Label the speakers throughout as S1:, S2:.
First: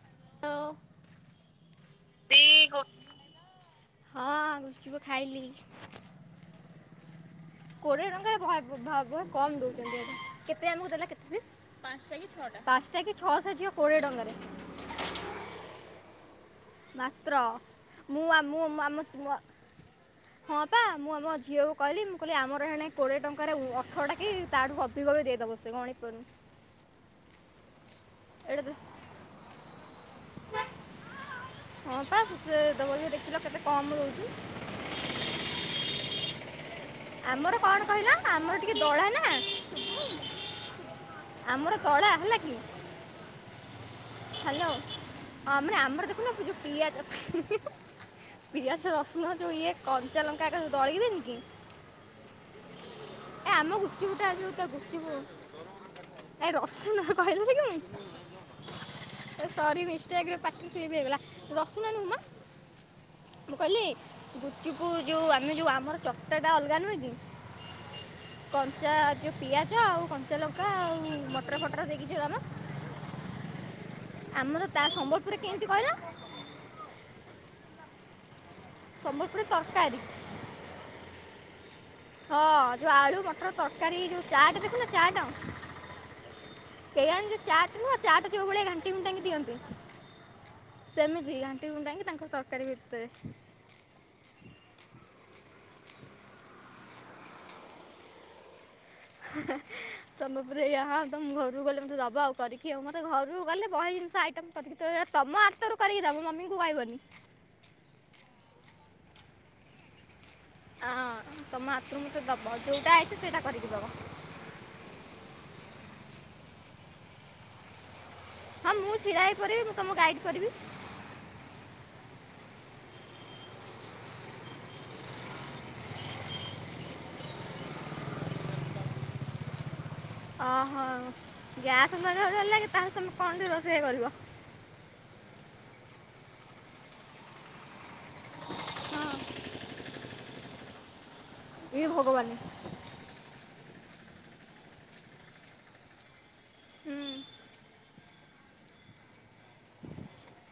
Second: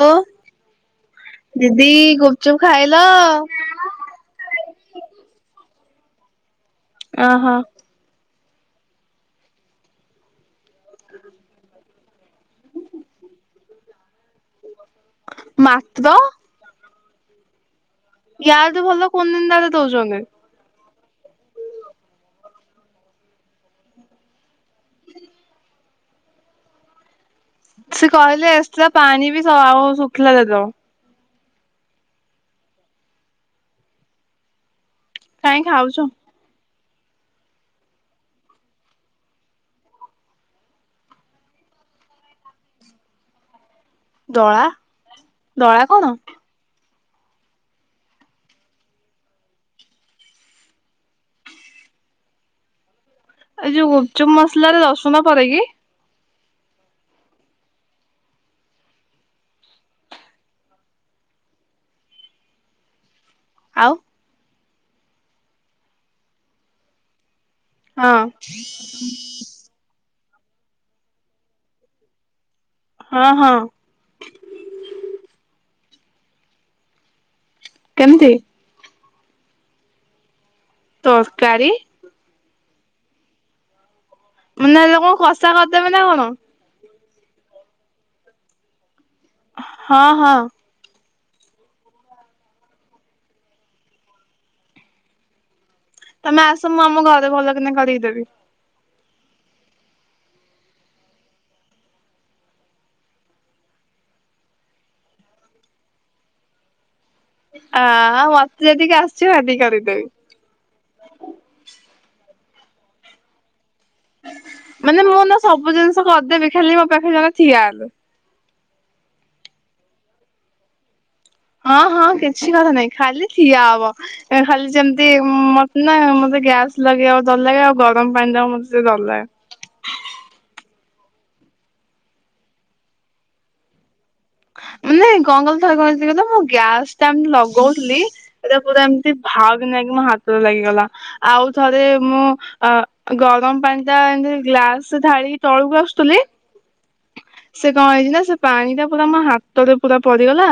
S1: ଓ
S2: ଆଉ
S1: ଦିଦି ଗୁପ୍ ଚୁପ୍ ଖାଇଲ?
S2: ହଁ ଗୁପ୍ ଚୁପ୍ ଖାଇଲି।
S1: ଅହ।
S2: କୋଡ଼ିଏ ଟଙ୍କାରେ ଭାଗ ବହୁ କମ୍ ଦେଉଛନ୍ତି କେତେ ଆମକୁ ଦେଲା କେତେ ପିସ୍? ପାଞ୍ଚଟା କି ଛଅଶହ ହେଇଥିବ କୋଡିଏ ଟଙ୍କା ରେ।
S1: ମାତ୍ର।
S2: ମାତ୍ର ମୁଁ ଆ ମୁ ଆମ ଶୁ
S1: ଆଡେ ଦଉଚନ୍ତି।
S2: ହଁ ପା ମୁଁ ଆମ ଝିଅକୁ କହିଲି ମୁଁ କହିଲି ଆମର ହେଣେ କୋଡ଼ିଏ ଟଙ୍କାରେ ଅଥଟା କି ତାଠୁ ଅଧିକ ବି ଦେଇଦେବ ସେ। [inaudible]
S1: ସେ କହିଲେ
S2: ଏଇଟା
S1: ଏକ୍ସଟ୍ରା ପାଣି ବି ଆଉ ଶୁଖିଲା ଦେଇଦବ।
S2: ହଁ ପା ସୁ ଦେଖଥିଲ କେତେ କମ ରହୁଛି।
S1: କାଇଁ ଖାଉଚୁ?
S2: ଆମର କଣ କହିଲ ଆମର ଟିକେ ଦୋଳା ନା [inaudible] ଆମର ଦଳା ହେଲା କି।
S1: ଦଳା
S2: ହ୍ୟାଲୋ ଆଁମ
S1: ଦଳା କଣ
S2: ଆମର ଦେଖୁନ ପୂ ଯୋ ପିଆଜ ପିଆଜ ରସୁଣ ଯୋଉ ଇଏ କଞ୍ଚା ଲଙ୍କା ଏକ ଥରେ ଦଳିକି ଦେଇନିକି ଏ
S1: ଏଇ
S2: ଆମ
S1: ଯୋଉ
S2: ଗୁପ୍ ଚୁପ୍ ଟା
S1: ଗୁପଚୁପ୍
S2: ଯଉ ତ
S1: ମସଲାରେ
S2: ଗୁପ୍ ଚୁପ୍
S1: ରସୁଣ ପଡେକି?
S2: ଆଏ ରସୁଣ କହିଲନି କପାଇଁ ସରି ମସଷ୍ଟେକ୍ ରେ ପାଟି ରୁ ସ୍ଲିପ୍ ହେଇଗଲା ରସୁଣ ନୁହଁ ମ ମୁଁ କହିଲି
S1: ଆଉ
S2: ଗୁପ୍ ଚୁପୁ ଯଉ ଆମେ ଯୋଉ ଆମର ଚଟାଟା ଅଲଗା ନୁହେଁ କି
S1: ହଁ
S2: କଞ୍ଚା ଯଉ ପିଆ ଚ ଆଉ କଞ୍ଚା ଲଙ୍କା ଆଉ ମଟର ଫଟର ଦେଇକି ଯୋ ନା
S1: ହଁ ହଁ।
S2: ଆମର ତା ସମ୍ବଲପୁରରେ କେନ୍ତି କହିଲ?
S1: କେମତି?
S2: ସମ୍ବଲପୁରୀ ତରକାରୀ
S1: ତରକାରୀ!
S2: ହଁ ଯୋଉ ଆଳୁ ମଟର ତରକାରୀ ଯୋଉ ଚାଟ
S1: ମାନେ
S2: ଦେଖୁନ
S1: ହେଲେ କଣ
S2: ଚାଟ
S1: କଷା କରିଦେବେ ନା କଣ?
S2: [inaudible] ଯୋ ଚାଟ୍ ନୁହଁ ଚାଟ୍ ଯୋଉଭଳିଆ ଘାଣ୍ଟି ଫୁଣ୍ଟାଙ୍ଗି ଦିଅନ୍ତି।
S1: ହଁ ହଁ
S2: ସେମିତି ଘାଣ୍ଟି ଘୁଣ୍ଟାଙ୍କି ତାଙ୍କର ତରକାରୀ ଭେଟି ଦେବେ।
S1: ତମେ ଆସ ମୁଁ ଆମ ଘରେ ଭଲକିନା କରିକି ଦେବି।
S2: ହେଁ ହେଁ। ତମେ ପୁରା ୟାହାଉ ତମ ଘରୁକୁ ଗଲେ ମତେ ଦବ ଆଉ କରିକି ଆଉ ମତେ ଘରୁକୁ ଗଲେ ବହେ ଜିନିଷ ଆଇଟମ୍ [inaudible] ତମ ଆତରୁ କରିକି ଦବ ମମିଙ୍କୁ କହବନି।
S1: ଆ ମତେ ଯେତିକି ଆସିଚି ମୁଁ ହେତିକି କରିକି ଦେବି।
S2: ଅଁ ତମ ହାତରୁ ମତେଦବ, ଯୋଉଟା ଅଇଚି ସେଇଟା କରିକି ଦବ।
S1: ମାନେ ମୁଁ ନା ସବୁ ଜିନିଷ କରିଦେବି ଖାଲି ମୋ ପାଖେ ଜଣେ ଠିଆ ହେଲେ।
S2: ହଁ ମୁଁ ଛିଡା ହେଇ ପରିବି ମୁଁ ତମୁ ଗାଇଡ୍ କରିବି।
S1: ହଁ ହଁ କିଛି କଥା ନାଇଁ ଖାଲି ଠିଆ ହବ। ଏଁ ଖାଲି ଯେମିତି ମତେ ନା ମତେ ଗ୍ୟାସ୍ ଲଗେଇବାକୁ ଦର ଲାଗେ ଆଉ ଗରମ ପାଣିଟାକୁ ମତେ ଟିକେ ଦର ଲାଗେ।
S2: ଅହ ଗ୍ୟାସ୍ ଲଗେଇଆକୁ ଡର ଲାଗେ ତାହେଲେ ତୁମେ କଣ ଟେ ରୋଷେଇ କରିବ?
S1: ମାନେ କଁ କହିଲ ଥରେ କଁ ହେଇଚି ଦେଖି କହିଲ ମୁଁ ଗ୍ୟାସଟା ଏମତି ଲଗଉଥିଲି ଏଟା ପୁରା ଏମିତି
S2: ହଁ
S1: ଭାଉ କି ନାଗିକି ମୋ ହାତରେ ଲାଗିଗଲା ଆଉ ଥରେ
S2: ଇ
S1: ମୁଁ
S2: ଭଗବାନ
S1: ଆ ଗରମ ପାଣିଟା ଏମତି ଗ୍ଲାସ ରେ ଢାଳିିକି ତଳୁକୁ ଆସୁଥିଲି
S2: ହୁଁ
S1: ସେ କଣ ହେଇଚି ନା ସେ ପାଣିଟା ପୁରା ମୋ ହା ତରେ ପୁରା ପଡିଗଲା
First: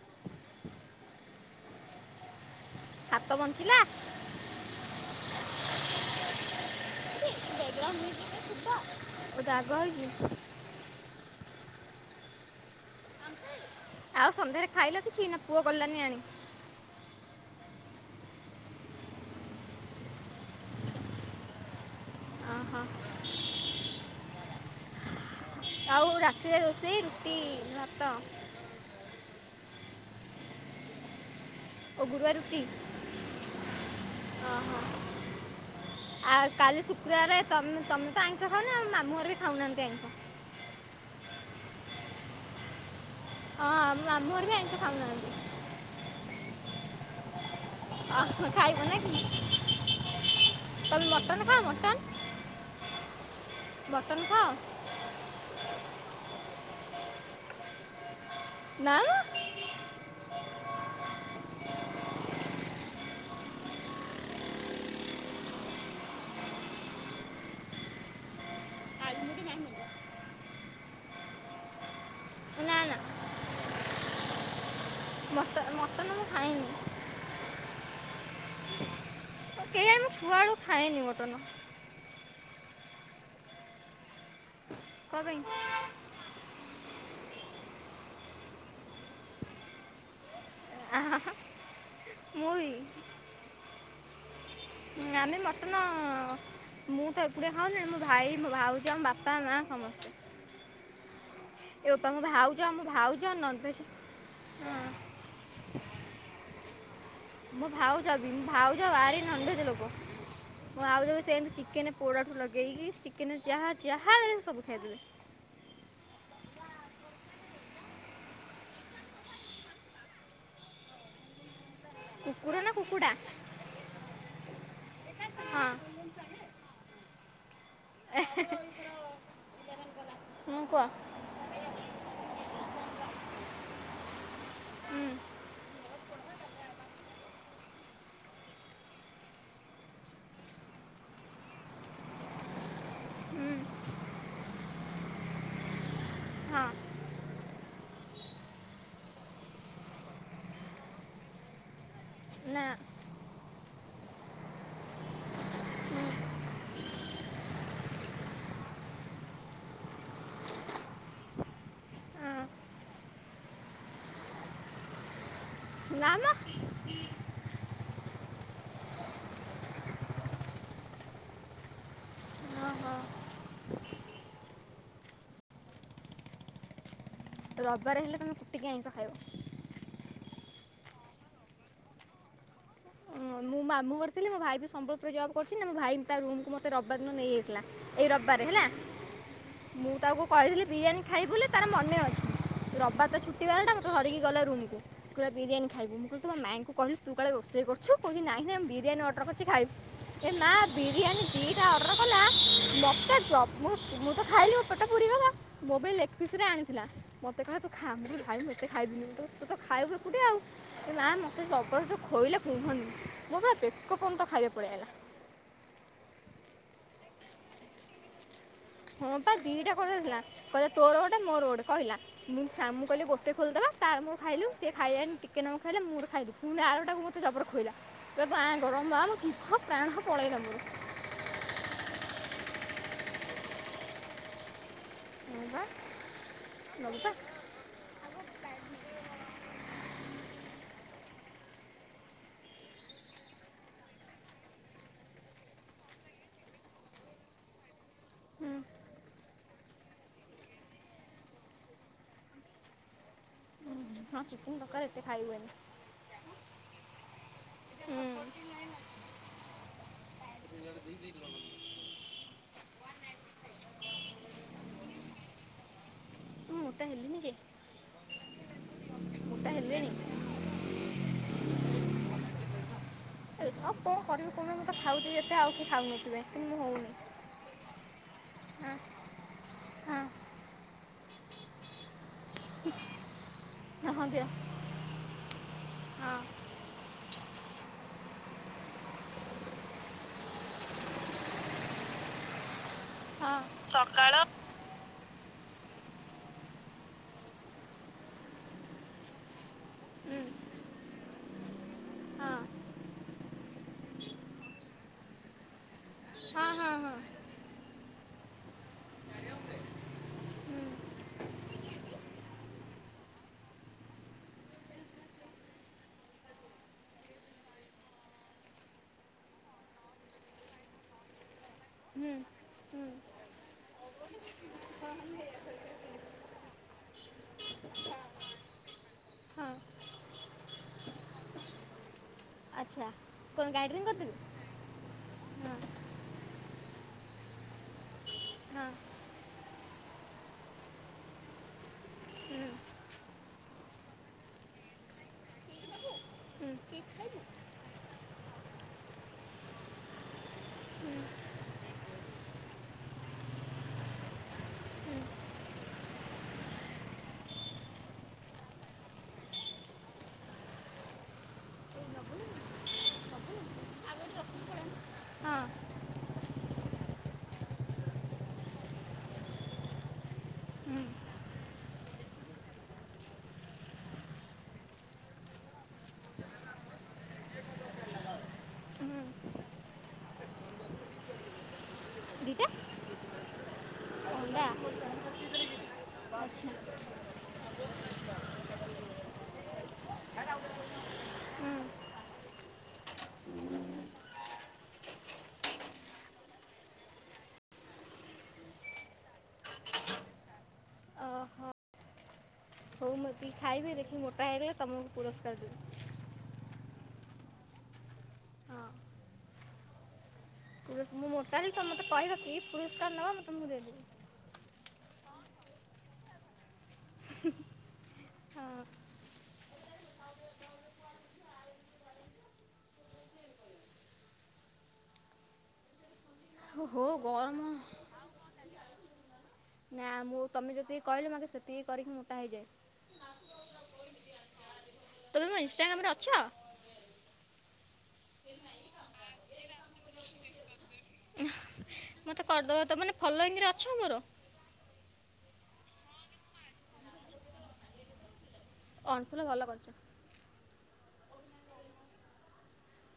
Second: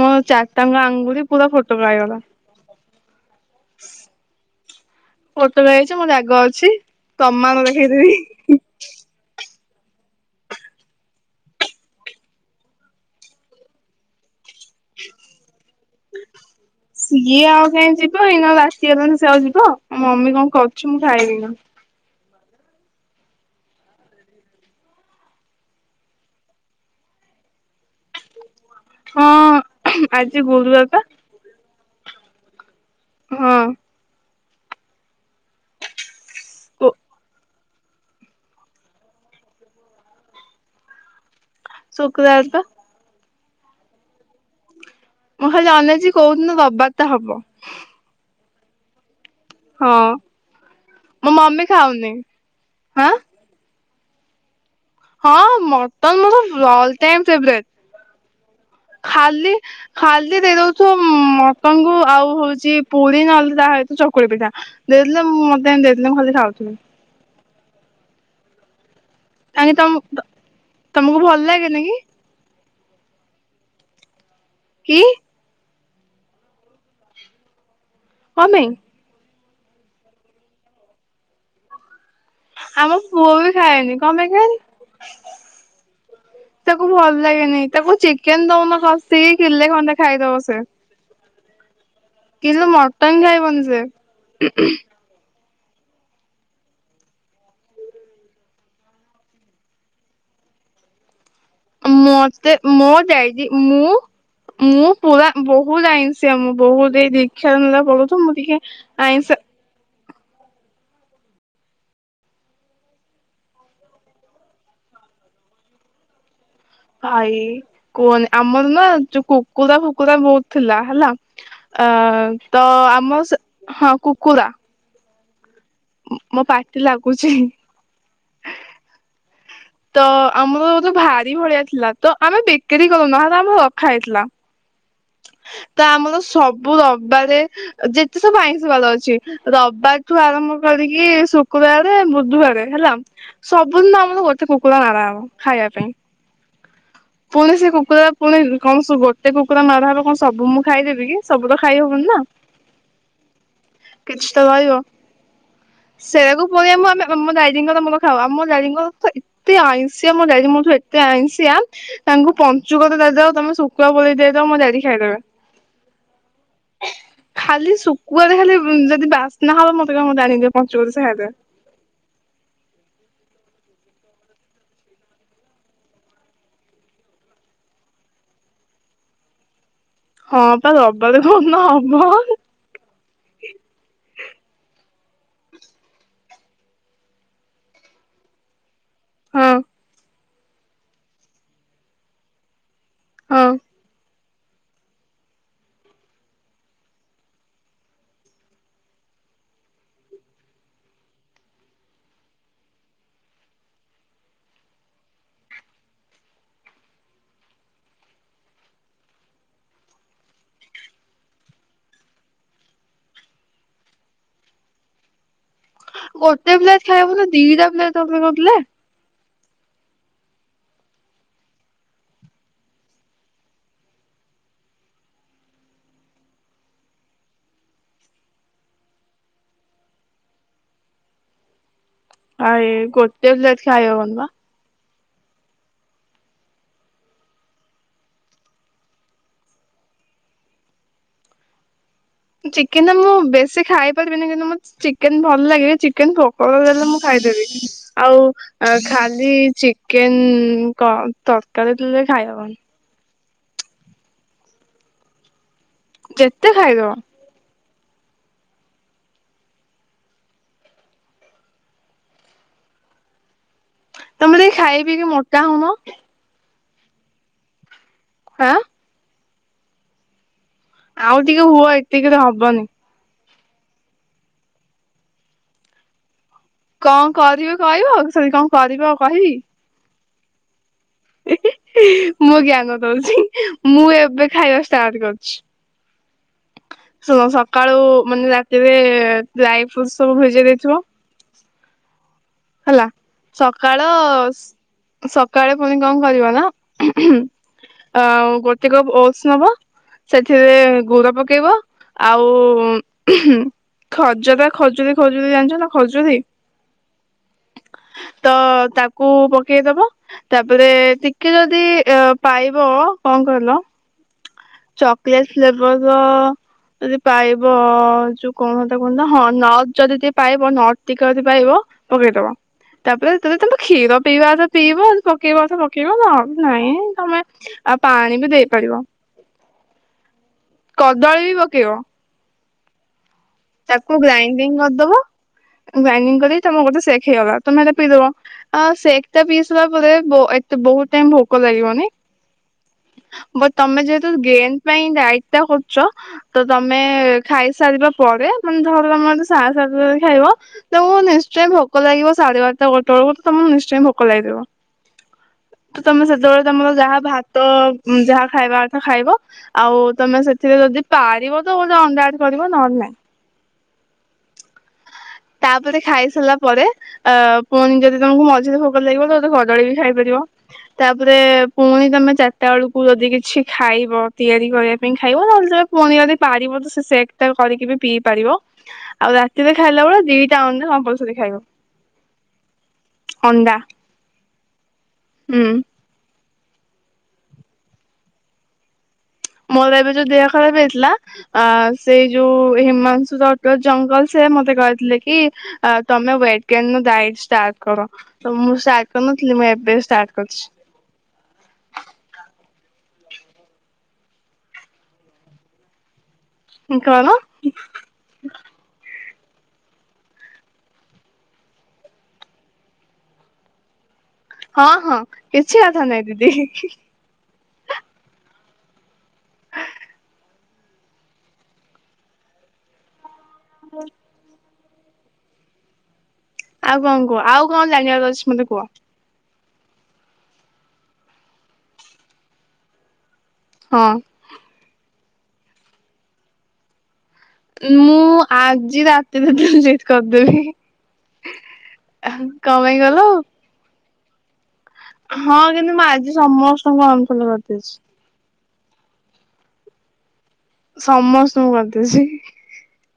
S1: ମୋ ଚାରିଟାଙ୍କ ଆଙ୍ଗୁୁଳି ପୁରା ଫୋଟକା ଖଇଗଲା।
S2: ହାତ ବଞ୍ଚିଲା?
S1: ଫୋଟୋକା ହେଇଚି ମୋର ଦାଗ ଅଛି ପ୍ରମାଣ ଦେଖେଇଦେବି।
S2: ଓ ଦାଗ ହେଇଚି। ଆଉ ସନ୍ଧ୍ୟାରେ ଖାଇଲ କିଛି ନା ପୁଅ ଗଲାନି ଆଣି।
S1: ସିଏ ଆଉ କାହିଁ ଯିବ ଏଇନା ରାତିି ହେଲାଣି ସିଏ ଆଉ ଯିବ ଆ ମମି କଣ କରୁଚି ମୁଁ ଖାଇଲିି ନା।
S2: ଅଁ ହ। ଆଉ ରାତିରେ ରୋଷେଇ ରୁଟି ଭାତ।
S1: ହଁ ଆଜି ଗୁରୁବାରରେ ପା।
S2: ଓ ଗୁରୁଆର୍ ରୁଟି।
S1: ହଁ।
S2: ଅ ହ ଆ କାଲି
S1: ଶୁ
S2: ଶୁକ୍ରାଆରେ ତମେ ତମେ ତ ଆଇଁଷ ଖାଉନ ମାମୁଁ ଘର ବି ଖାଉନାହାନ୍ତି ଆଇଁଷ।
S1: ଶୁକ୍ରଆର ପା।
S2: ହଁ ଆମ ମାମୁଁ ଘର ବି ଆଇଁଷ ଖାଉନାହାନ୍ତି।
S1: ମୁଁ ଖାଲି ଅନେଇଚି କୋଉଦିନ ରବାର ଟା ହବ।
S2: ଅହ ଖାଇବ ନାକି।
S1: ହଁ
S2: ତମେ
S1: ମୋ
S2: ମଟନ୍ ଖାଅ
S1: ମମି
S2: ମଟନ୍?
S1: ଖାଉନି ହାଁ
S2: ମଟନ୍ ଖାଅ?
S1: ହଁ ମଟନ୍ ମୋର ଅଲ ଟାଇମ୍ ଫେଭରେଟ୍।
S2: [inaudible]
S1: ଖାଲି ଖାଲି ଟିକେ ଦେଇଦବୁ ତୁ ମଟନ୍ କୁ ଆଉ ହଉଚି ପୁରୀ ନହେଲେ ତା ସତ ଚକୁଳି ପିଠା ଦେଇଲେ ମୁଁ ମତେ ଦେଇି ମୁଁ ଖାଲି ଖାଉଥିଲି।
S2: ମ।
S1: ଆ ତମ ତମକୁ ଭଲ ଲାଗେନି କି?
S2: ନା ନା
S1: କି
S2: ମଶ ମସଲା ମୁଁ ଖାଇନି।
S1: ହଁ ଭାଇ।
S2: କେ ମୁଁ ପୁଅ ଆଉ ଖାଏନି ମଟନ।
S1: ଆମ ପୁଅ ବି ଖାଏନି, କଣ ପାଇଁ ଖାଏନି?
S2: କଣ ପାଇଁ?
S1: ତାକୁ ଭଲ ଲାଗେନି ତାକୁ ଚିକେନ ଦଉନ ଖସି କିଲେ ଖଣ୍ଡେ ଖାଇଦବ ସେ।
S2: [unintelligible]
S1: କିନ୍ତୁ
S2: ବି
S1: ମଟନ ଖାଇବନି ସେ।
S2: ଯାହାହେନେ ମଟନ ମୁଁ ତ ଏକୁଡେ ଖାଉନି ମୋ ଭାଇ, ଭାଉଜ, ବାପା, ମା ସମସ୍ତେ। ଏ ବାପା ମୋ
S1: ମତେ
S2: ଭାଉଜ ଆମ
S1: ମଁ
S2: ଭାଉଜ
S1: ଯାଇଛି
S2: ନନଭେଜ
S1: ମୁଁ ମୁଁ ପୁରା ବହୁତ ଆଇନସି ଆମ ବହୁତ ଏଇ ଦୀକ୍ଷା
S2: ମୁଁ
S1: ନେଲା
S2: ଭାଉଜ
S1: ପରଠୁ
S2: ବି
S1: ମୁଁ ଟିକେ
S2: ଭାଉଜ ଭାରି
S1: ଆଇଁଷ
S2: ନନଭେଜ ଲୋକ। ମୁଁ ଆଉ ଦେବେ ସେ ଏମିତି ଚିକେନ ପୋଡ଼ାଠୁ ଲଗେଇକି ଚିକେନ ଯାହା ଯାହା ସବୁ ଖାଇଦେବେ।
S1: ଭାଇ କୁହନି ଆମର ନା ଯୋଉ କୁକୁରା ଫୁକୁରା ବହୁତ ଥିଲା ହେଲା। ଅ
S2: କୁକୁର
S1: ତ
S2: ନା କୁକୁଡ଼ା
S1: ଆମ ହଁ କୁକୁରା
S2: ହଁ
S1: ମୋ ପାଟି ଲାଗୁଛି।
S2: [unintelligible]
S1: ତ
S2: ମୁଁ କୁହ
S1: ଆମର ଭାରି ଭଳିଆ ଥିଲା ତ ଆମେ ବିକ୍ରି କରୁନୁ ଆମେ ଆମର ରଖା ହେଇଥିଲା।
S2: ହୁଁ,
S1: ତ ଆମର ସବୁ ରବାରେ ଯେତେ ସବୁ ଆଇଁଷି ବାଲ ଅଛି ରବିବାରଠୁ ଆରମ୍ଭ କରିକି ଶୁକ୍ରବାର ବୁଧବାର ହେଲା
S2: ହୁଁ,
S1: ସବୁଦିନ ଆମର ଗୋଟେ କୁକୁର ନାରାମ ଖାଇବା ପାଇଁ।
S2: ହଁ
S1: ପୁଣି ସେ କୁକୁା ପୁଣି କଣୁ ଗୋଟେ କୁକୁଡ଼ା ନଡ ହେବ କଣ ସବୁ ମୁଁ ଖାଇଦେବି କି ସବୁ ତ ଖାଇ ହବନି ନା
S2: ନା
S1: କିଛି ତ କହିବ। ସେଇଆକୁ ପଳିଆ ମୋ ଆମେ ମୋ ଡାଡିଙ୍କର ମୋର ଖାଉ। [unintelligible] ଏତେ ଆଇଁଷିଆ ମୋ ଡାଡି ମୋଠୁ ଏତେ ଆଇଁସିଆ ତାଙ୍କୁ
S2: ହଁ।
S1: ପଞ୍ଚୁକତ ଦଦଅ ତମେ ଶୁଖୁଆ ବୋଲେଇ ଦେଇଦଅ ମୋ ଡାଡ଼ି ଖାଇଦେବେ।
S2: ନାମ
S1: ଖାଲି ଶୁଖଆରେ ଖାଲି ଯଦି ବାସ୍ନା ହବ [unintelligible] ପଞ୍ଚୁକରେ ସେ ଖଇଦେବେ।
S2: ହଁ ହଁ ତ ରବିବାର ହେଲେ ତୁମେ କୁଟିକି ଆଇଁଷ ଖାଇବ।
S1: ହଁ ବା ଦବାଲେ କନ ହବ।
S2: ମୁଁ ମାମୁଁଘରେ ଥିଲି, ମୋ ଭାଇବି ସମ୍ବଲପୁରରେ ଜବ୍ କରୁଛି ନା ମୋ ଭାଇ ତା ରୁମକୁ ମତେ ରବିବାର ଦିନ ନେଇଯାଇଥିଲା। ଏଇ ରବିବାର ହେଲା
S1: ହଁ
S2: ମୁଁ ତାକୁ କହିଥିଲି ବିରିୟାନୀ ଖାଇବୁ ବୋଲି ତାର ମନେ ଅଛି। ରବିବାର ତ ଛୁଟି
S1: ହଁ।
S2: ବାଲାଟା ମତେ ଧରିକି ଗଲେ ରୁମକୁ ଶୁଖୁଆ ବିରିୟାନୀ ଖାଇବୁ ମୁଁ କହିଲି ତମ ମାଇଁକୁ କହିବି ତୁ କାଳେ ରୋଷେଇ କରିଛୁ କୋହୁଛି ନାଇଁ ନାଇଁ ବିରିୟାନୀ ଅର୍ଡର କରିଛି ଖାଇବୁ। ଏ ମା ବିରିୟାନୀ ଦିଟା ଅର୍ଡର କଲା ମତେ ଜ ମୁ ମୁ ତ ଖାଇନି କଟ ପୁରୀଗଲା ମୋ ବି ଲେଗ୍ ପିସ ରେ ଆଣିଥିଲା। ମତେ କହେ ତୁ ଖା ଭାଇ ମତେ ଖାଇଦିନି ତୁ ତ ଖାଇ ହୁ କୋଠେ ଆଉ। ନା ମତେ ସବର୍ଷ ଖୋଇଲେ କୁହନ୍ତି, ମୋର ପୁରା ବେକ ପର୍ଯ୍ୟନ୍ତ ଖାଇବା ପଳେଇ ଆସଲା।
S1: ଗୋଟେ ପ୍ଲେଟ୍ ଖାଇବ ନା ଦିଟା ପ୍ଲେଟ୍ ଖାଇବନା ଦିଟା ପ୍ଲେଟ୍ ଅଡର୍ କରିଦେଲେ।
S2: ହଁ ପା ଦିଟା କରିଦେଇଥିଲା କହିଲା ତୋର ଗୋଟେ ମୋର ଗୋଟେ କହିଲା। ମୁଁ ସା ମୁଁ କହିଲି ଗୋଟେ ଖୋଲିଦବା ତାର ମୁଁ ଖାଇଲୁ ସେ ଖାଇଲାନି ଟିକେ ନାକୁ ଖାଇଲା, ମୁଁ ମୋର ଖାଇଲୁ। ନାଳୁଟାକୁ ମୋତେ ଜବର ଖୋଇଲା, କହିଲା ତୁ ଆଁ ମା ଜିଭ ପ୍ରାଣ ପଳେଇଲା ମୋର।
S1: ଆଏ ଗୋଟେ ପ୍ଲେଟ୍ ଖାଇ ହବ ନା?
S2: [unintelligible]
S1: ଚିକେନ୍ ନା ମୁଁ ବେଶୀ ଖାଇ ପାରିବିନି କିନ୍ତୁ ଚିକେନ୍ ଭଲ ଲାଗେ, ଚିକେନ ପୋକଳ ଦେଲେ ମୁଁ ଖାଇଦେବି। ଆଉ
S2: ହୁଁ
S1: ଖାଲି ଚିକେନ୍ ତ- ତରକାରୀ ଦେଲେ ଖାଇହବନି।
S2: ଚିକେନ୍ ତକାରୀ ଏତେ ଖାଇହୁଏନି।
S1: ଯେତେ ଖାଇବ।
S2: ହୁଁ। [unintelligible]
S1: ତମେ ଦେଇ ଖାଇ ପିଇକି ମୋଟା ହୋଉନ।
S2: ମୁଁ ମୋଟା ହେଲିନି ଯେ।
S1: ହାଁ
S2: ମୋଟା ହେଲିଣି।
S1: ଆଉ ଟିକେ ହୁଅ ଏତିକି ତ ହବନି।
S2: ଆଉ କଣ କରିବି କୁହନି, ମୁଁ ତ ଖାଉଛଚି ଯେତେ ଆଉ କିଏ ଖାଉନଥିବେ। କିନ୍ତୁ ମୁଁ ହଉନି
S1: କଣ କରିବି କହିବ ସରି କଣ
S2: ହଁ
S1: କରିବ କହିବି। ହି -ହି ମୁଁ ଜ୍ଞାନ ଦୋଉଛି, ମୁଁ
S2: ହଁ ହଁ ଦିଅ
S1: ଏବେ ଖାଇବା ଷ୍ଟାର୍ଟ କରୁଛି।
S2: ହଁ।
S1: ଶୁଣ ସକାଳୁ ମାନେ ରାତିରେ ଡ୍ରାଇ ଫ୍ରୁଟସ୍ ସବୁ ଭିଜେଇ ଦେଇଥିବ। ହେଲା, ସକାଳ ସକାଳେ ପୁଣି କଣ କରିବ ନା [unintelligible] ଆଉ ଗୋଟେ କପ୍ ଓସ୍ ନବ।
S2: ହୁଁ,
S1: ସେଥିରେ ଗୁଡ଼ ପକେଇବ ଆଉ
S2: ହଁ
S1: [unintelligible] ଖଜୁରା ଖଜୁରୀ, ଖଜୁରୀ ଫଜୁରୀ ଜାଣିଛ ନା ଖଜୁରୀ?
S2: ହଁ- ହଁ -ହଁ।
S1: ତ ତାକୁ ପକେଇଦବ।
S2: ହୁଁ,
S1: ତାପରେ ଟିକେ ଯଦି ପାଇବ କଁ କହିଲ? ଚକେଲେଟ୍ ଫ୍ଲେବର୍ ର ଯଦି ପାଇବ ଯୋଉ କଣ ହେଇଟା କହନ୍ତି ତ, ହଁ ନର୍ଥ ଯଦି ଟିକେ ପାଇବ ନର୍ଥ ଟିକେ ଯଦି ପାଇବ।
S2: ହୁଁ,
S1: ପକେଇଦବ।
S2: ହୁଁ
S1: ତାପରେ ତ ତମେ କ୍ଷୀର ପେଇବା କଥା ପିଇବ ପକେଇବା କଥା ପକେଇବ ନହେଲେ ନାଇଁ ତମେ ଆଉ ପାଣି ବି ଦେଇପାରିବ,
S2: ହଁ
S1: କଦଳୀ ବି ପକେଇବ।
S2: ଆଚ୍ଛା। କ'ଣ ଗାଇଡ୍ରିଂ
S1: ତାକୁ
S2: କରିଦେବି
S1: ଗ୍ରାଇଣ୍ଡିଙ୍ଗ୍ କରିଦବ,
S2: ହଁ
S1: ଗ୍ରାଇଡିଙ୍ଗ୍ କରି ତମ ଗୋଟେ ସେକ୍ ହେଇଗଲା, ତମେ ହେଟା ପିଇଦବ। ଆ
S2: ହଁ
S1: ସେକ୍ ଟା ପିସାଇଲା ପରେ ଏତେ ବୋହୁତ୍ ଟାଇମ୍ ଭୋକ ଲାଗିବନି।
S2: ହୁଁ
S1: ବତ୍ ତମେ ଯେହେତୁ ଗେନ୍ ପାଇଁ ଡାଇଟ୍ ଟା କରୁଚ। ତ
S2: ହୁଁ
S1: ତମେ
S2: କେକ୍ ଖାଇବି
S1: ଖାଇସାରିବା ପରେ ମାନେ ଧର ତମେ ସାହାସ୍ ଆସିବ ଯଦି ଖାଇବ। ତମକୁ ନିଶ୍ଚୟ ଭୋକ ଲାଗିବ ସାଢେ ବାରଟା ଗୋଟେ ବେଳକୁ ତମକୁ ନିଶ୍ଚୟ ଭୋକ ଲାଗିଥିବ। ତ ତମେ ସେତେବେଳେ ତମର ଯାହା ଭାତ ଯାହା ଖାଇବା କଥା ଖାଇବ। ଆଉ ତମେ ସେଥିରେ ଯଦି ପାରିବ ତ ଗୋଟେ ଅଣ୍ଡା ଆଡ୍ କରିବ ନହେଲେ ନାହିଁ।
S2: [inaudible] ହଁ
S1: ତାପରେ ଖାଇ ସାରିଲା ପରେ ଅ ପୁଣି ଯଦି ତମକୁ ମଝିରେ ଭୋଗ ଲାଗିବ ତାହେଲେ କଦଳୀ ବି ଖାଇପାରିବ।
S2: ହୁଁ
S1: ତାପରେ ପୁଣି ତମେ ଚାରିଟା ବେଳକୁ ଯଦି କିଛି ଖାଇବ ତିଆରି କରିବା ପାଇଁ ଖାଇବ ନହେଲେ ତ ପୁଣି ଯଦି ପାରିବ ତ ସେ ସେକ୍ ଟା କରିକି ବି ପିଇ ପାରିବ
S2: ହୁଁ
S1: ଆଉ ରାତିରେ ଖାଇଲା ବେଳେ ଦି ଟା ଅଣ୍ଡା କମ୍ପଲସରି ଖାଇବ।
S2: [inaudible]
S1: ଅଣ୍ଡା
S2: ଅଣ୍ଡା!
S1: ହୁଁ
S2: ଆଛା।
S1: ମୋର ଏବେ ଯୋଉ ଦେହ ଖରାପ ହେଇଥିଲା ଆ ସେଇ ଯୋଉ ହିମାଂଶୁ ଡକ୍ଟର ଜଙ୍ଗଲ ସେ ମତେ କହିଥିଲେ କି ଆ ତମେ ୱେଟଗେନର ଡାଇଟ ଷ୍ଟାର୍ଟ କର। ତ ମୁଁ ଷ୍ଟାର୍ଟ କରିନଥିଲି ମୁଁ ଏବେ ଷ୍ଟାର୍ଟ କରିଛି।
S2: ଅ ହ ହଉ ମୁଁ ଏତିକି ଖାଇବି ଦେଖିକି ମୋଟା ହେଇଗଲେ ତମକୁ ପୁରସ୍କାର ଦେବି।
S1: ହୁଁ କଣ?
S2: ହଁ ମୁଁ ମୋଟା ହେଇକି ତମେ ମତେ କହିବ କି ପୁରସ୍କାର ନବ ମୁଁ ତମକୁ ଦେବି।
S1: ହଁ ହଁ କିଛି କଥା ନାହିଁ ଦିଦି।
S2: ହଁ
S1: ହଁ। ଆଉ
S2: ଓହୋ
S1: କଣ କୁହ
S2: ଗରମ
S1: ଆଉ କଣ ଜାଣିବାର ଅଛି ମତେ କୁହ?
S2: ନା ମୁଁ ତମେ ଯେତିକି କହିଲ ମୁ ଆଗେ ସେତିକି କରିକି ମୋଟା ହେଇଯାଏ।
S1: ହଁ।
S2: ତମେ ମୋ ଇନ୍ଷ୍ଟାଗ୍ରାମରେ ଅଛ?
S1: ମୁଁ ଆଜି ରାତିରେ ଦିନ ଡିଲେଟ୍ କରିଦେବି।
S2: ମତେ
S1: କଣ
S2: କରିଦବ ତ
S1: ପାଇଁ
S2: ମାନେ
S1: କହିଲ
S2: ଫଲୋଇଙ୍ଗ୍ ଅଛ ମୋର?
S1: ହଁ କିନ୍ତୁ ମୁଁ ଆଜି ସମସ୍ତଙ୍କୁ ଅନଫଲୋ କରିଦେଇଛି।
S2: ଅନଫଲୋ ଭଲ କରିଛ।
S1: ସମସ୍ତଙ୍କୁ କରିଦେଇଛି।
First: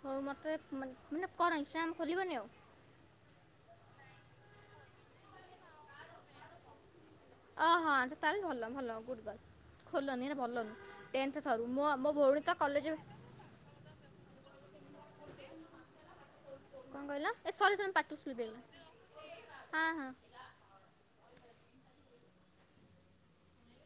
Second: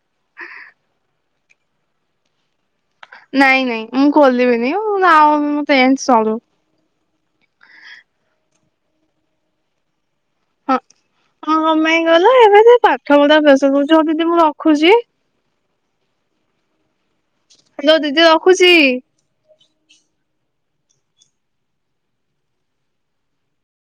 S2: ହଉ ମତେ ମାନେ ମାନେ କଣ ଇନଷ୍ଟାଗ୍ରାମ ଖୋଲିବନି ଆଉ?
S1: ନାଇଁ ନାଇଁ ମୁଁ ଖୋଲିବିନି ଆଉ ମୋ ଆଉ ମୋ ଟେନ୍ ସରୁ।
S2: ଓ ହଁ ତାହେଲେ ଭଲ ଭଲ ଗୁଡଗାର୍ଲ୍। ଖୋଲନି ଏରା ଭଲ
S1: ହଁ
S2: ନୁହ ଟେନ୍ଥ
S1: ହଁ
S2: ସରୁ ମୋ ମୋ ଭଉଣୀ ତ କଲେଜ।
S1: ହୋଉ ଯୋଉ ଦିଦି ମୁଁ ରଖୁଛି?
S2: କଣ କହିଲ ଏ ସରି ସରି
S1: ହ୍ୟାଲୋ
S2: ପାଟିରୁ
S1: ଦିଦି
S2: ସ୍ଲିପ
S1: ରଖୁଛି।
S2: ହେଇଗଲା। ହଁ ହଁ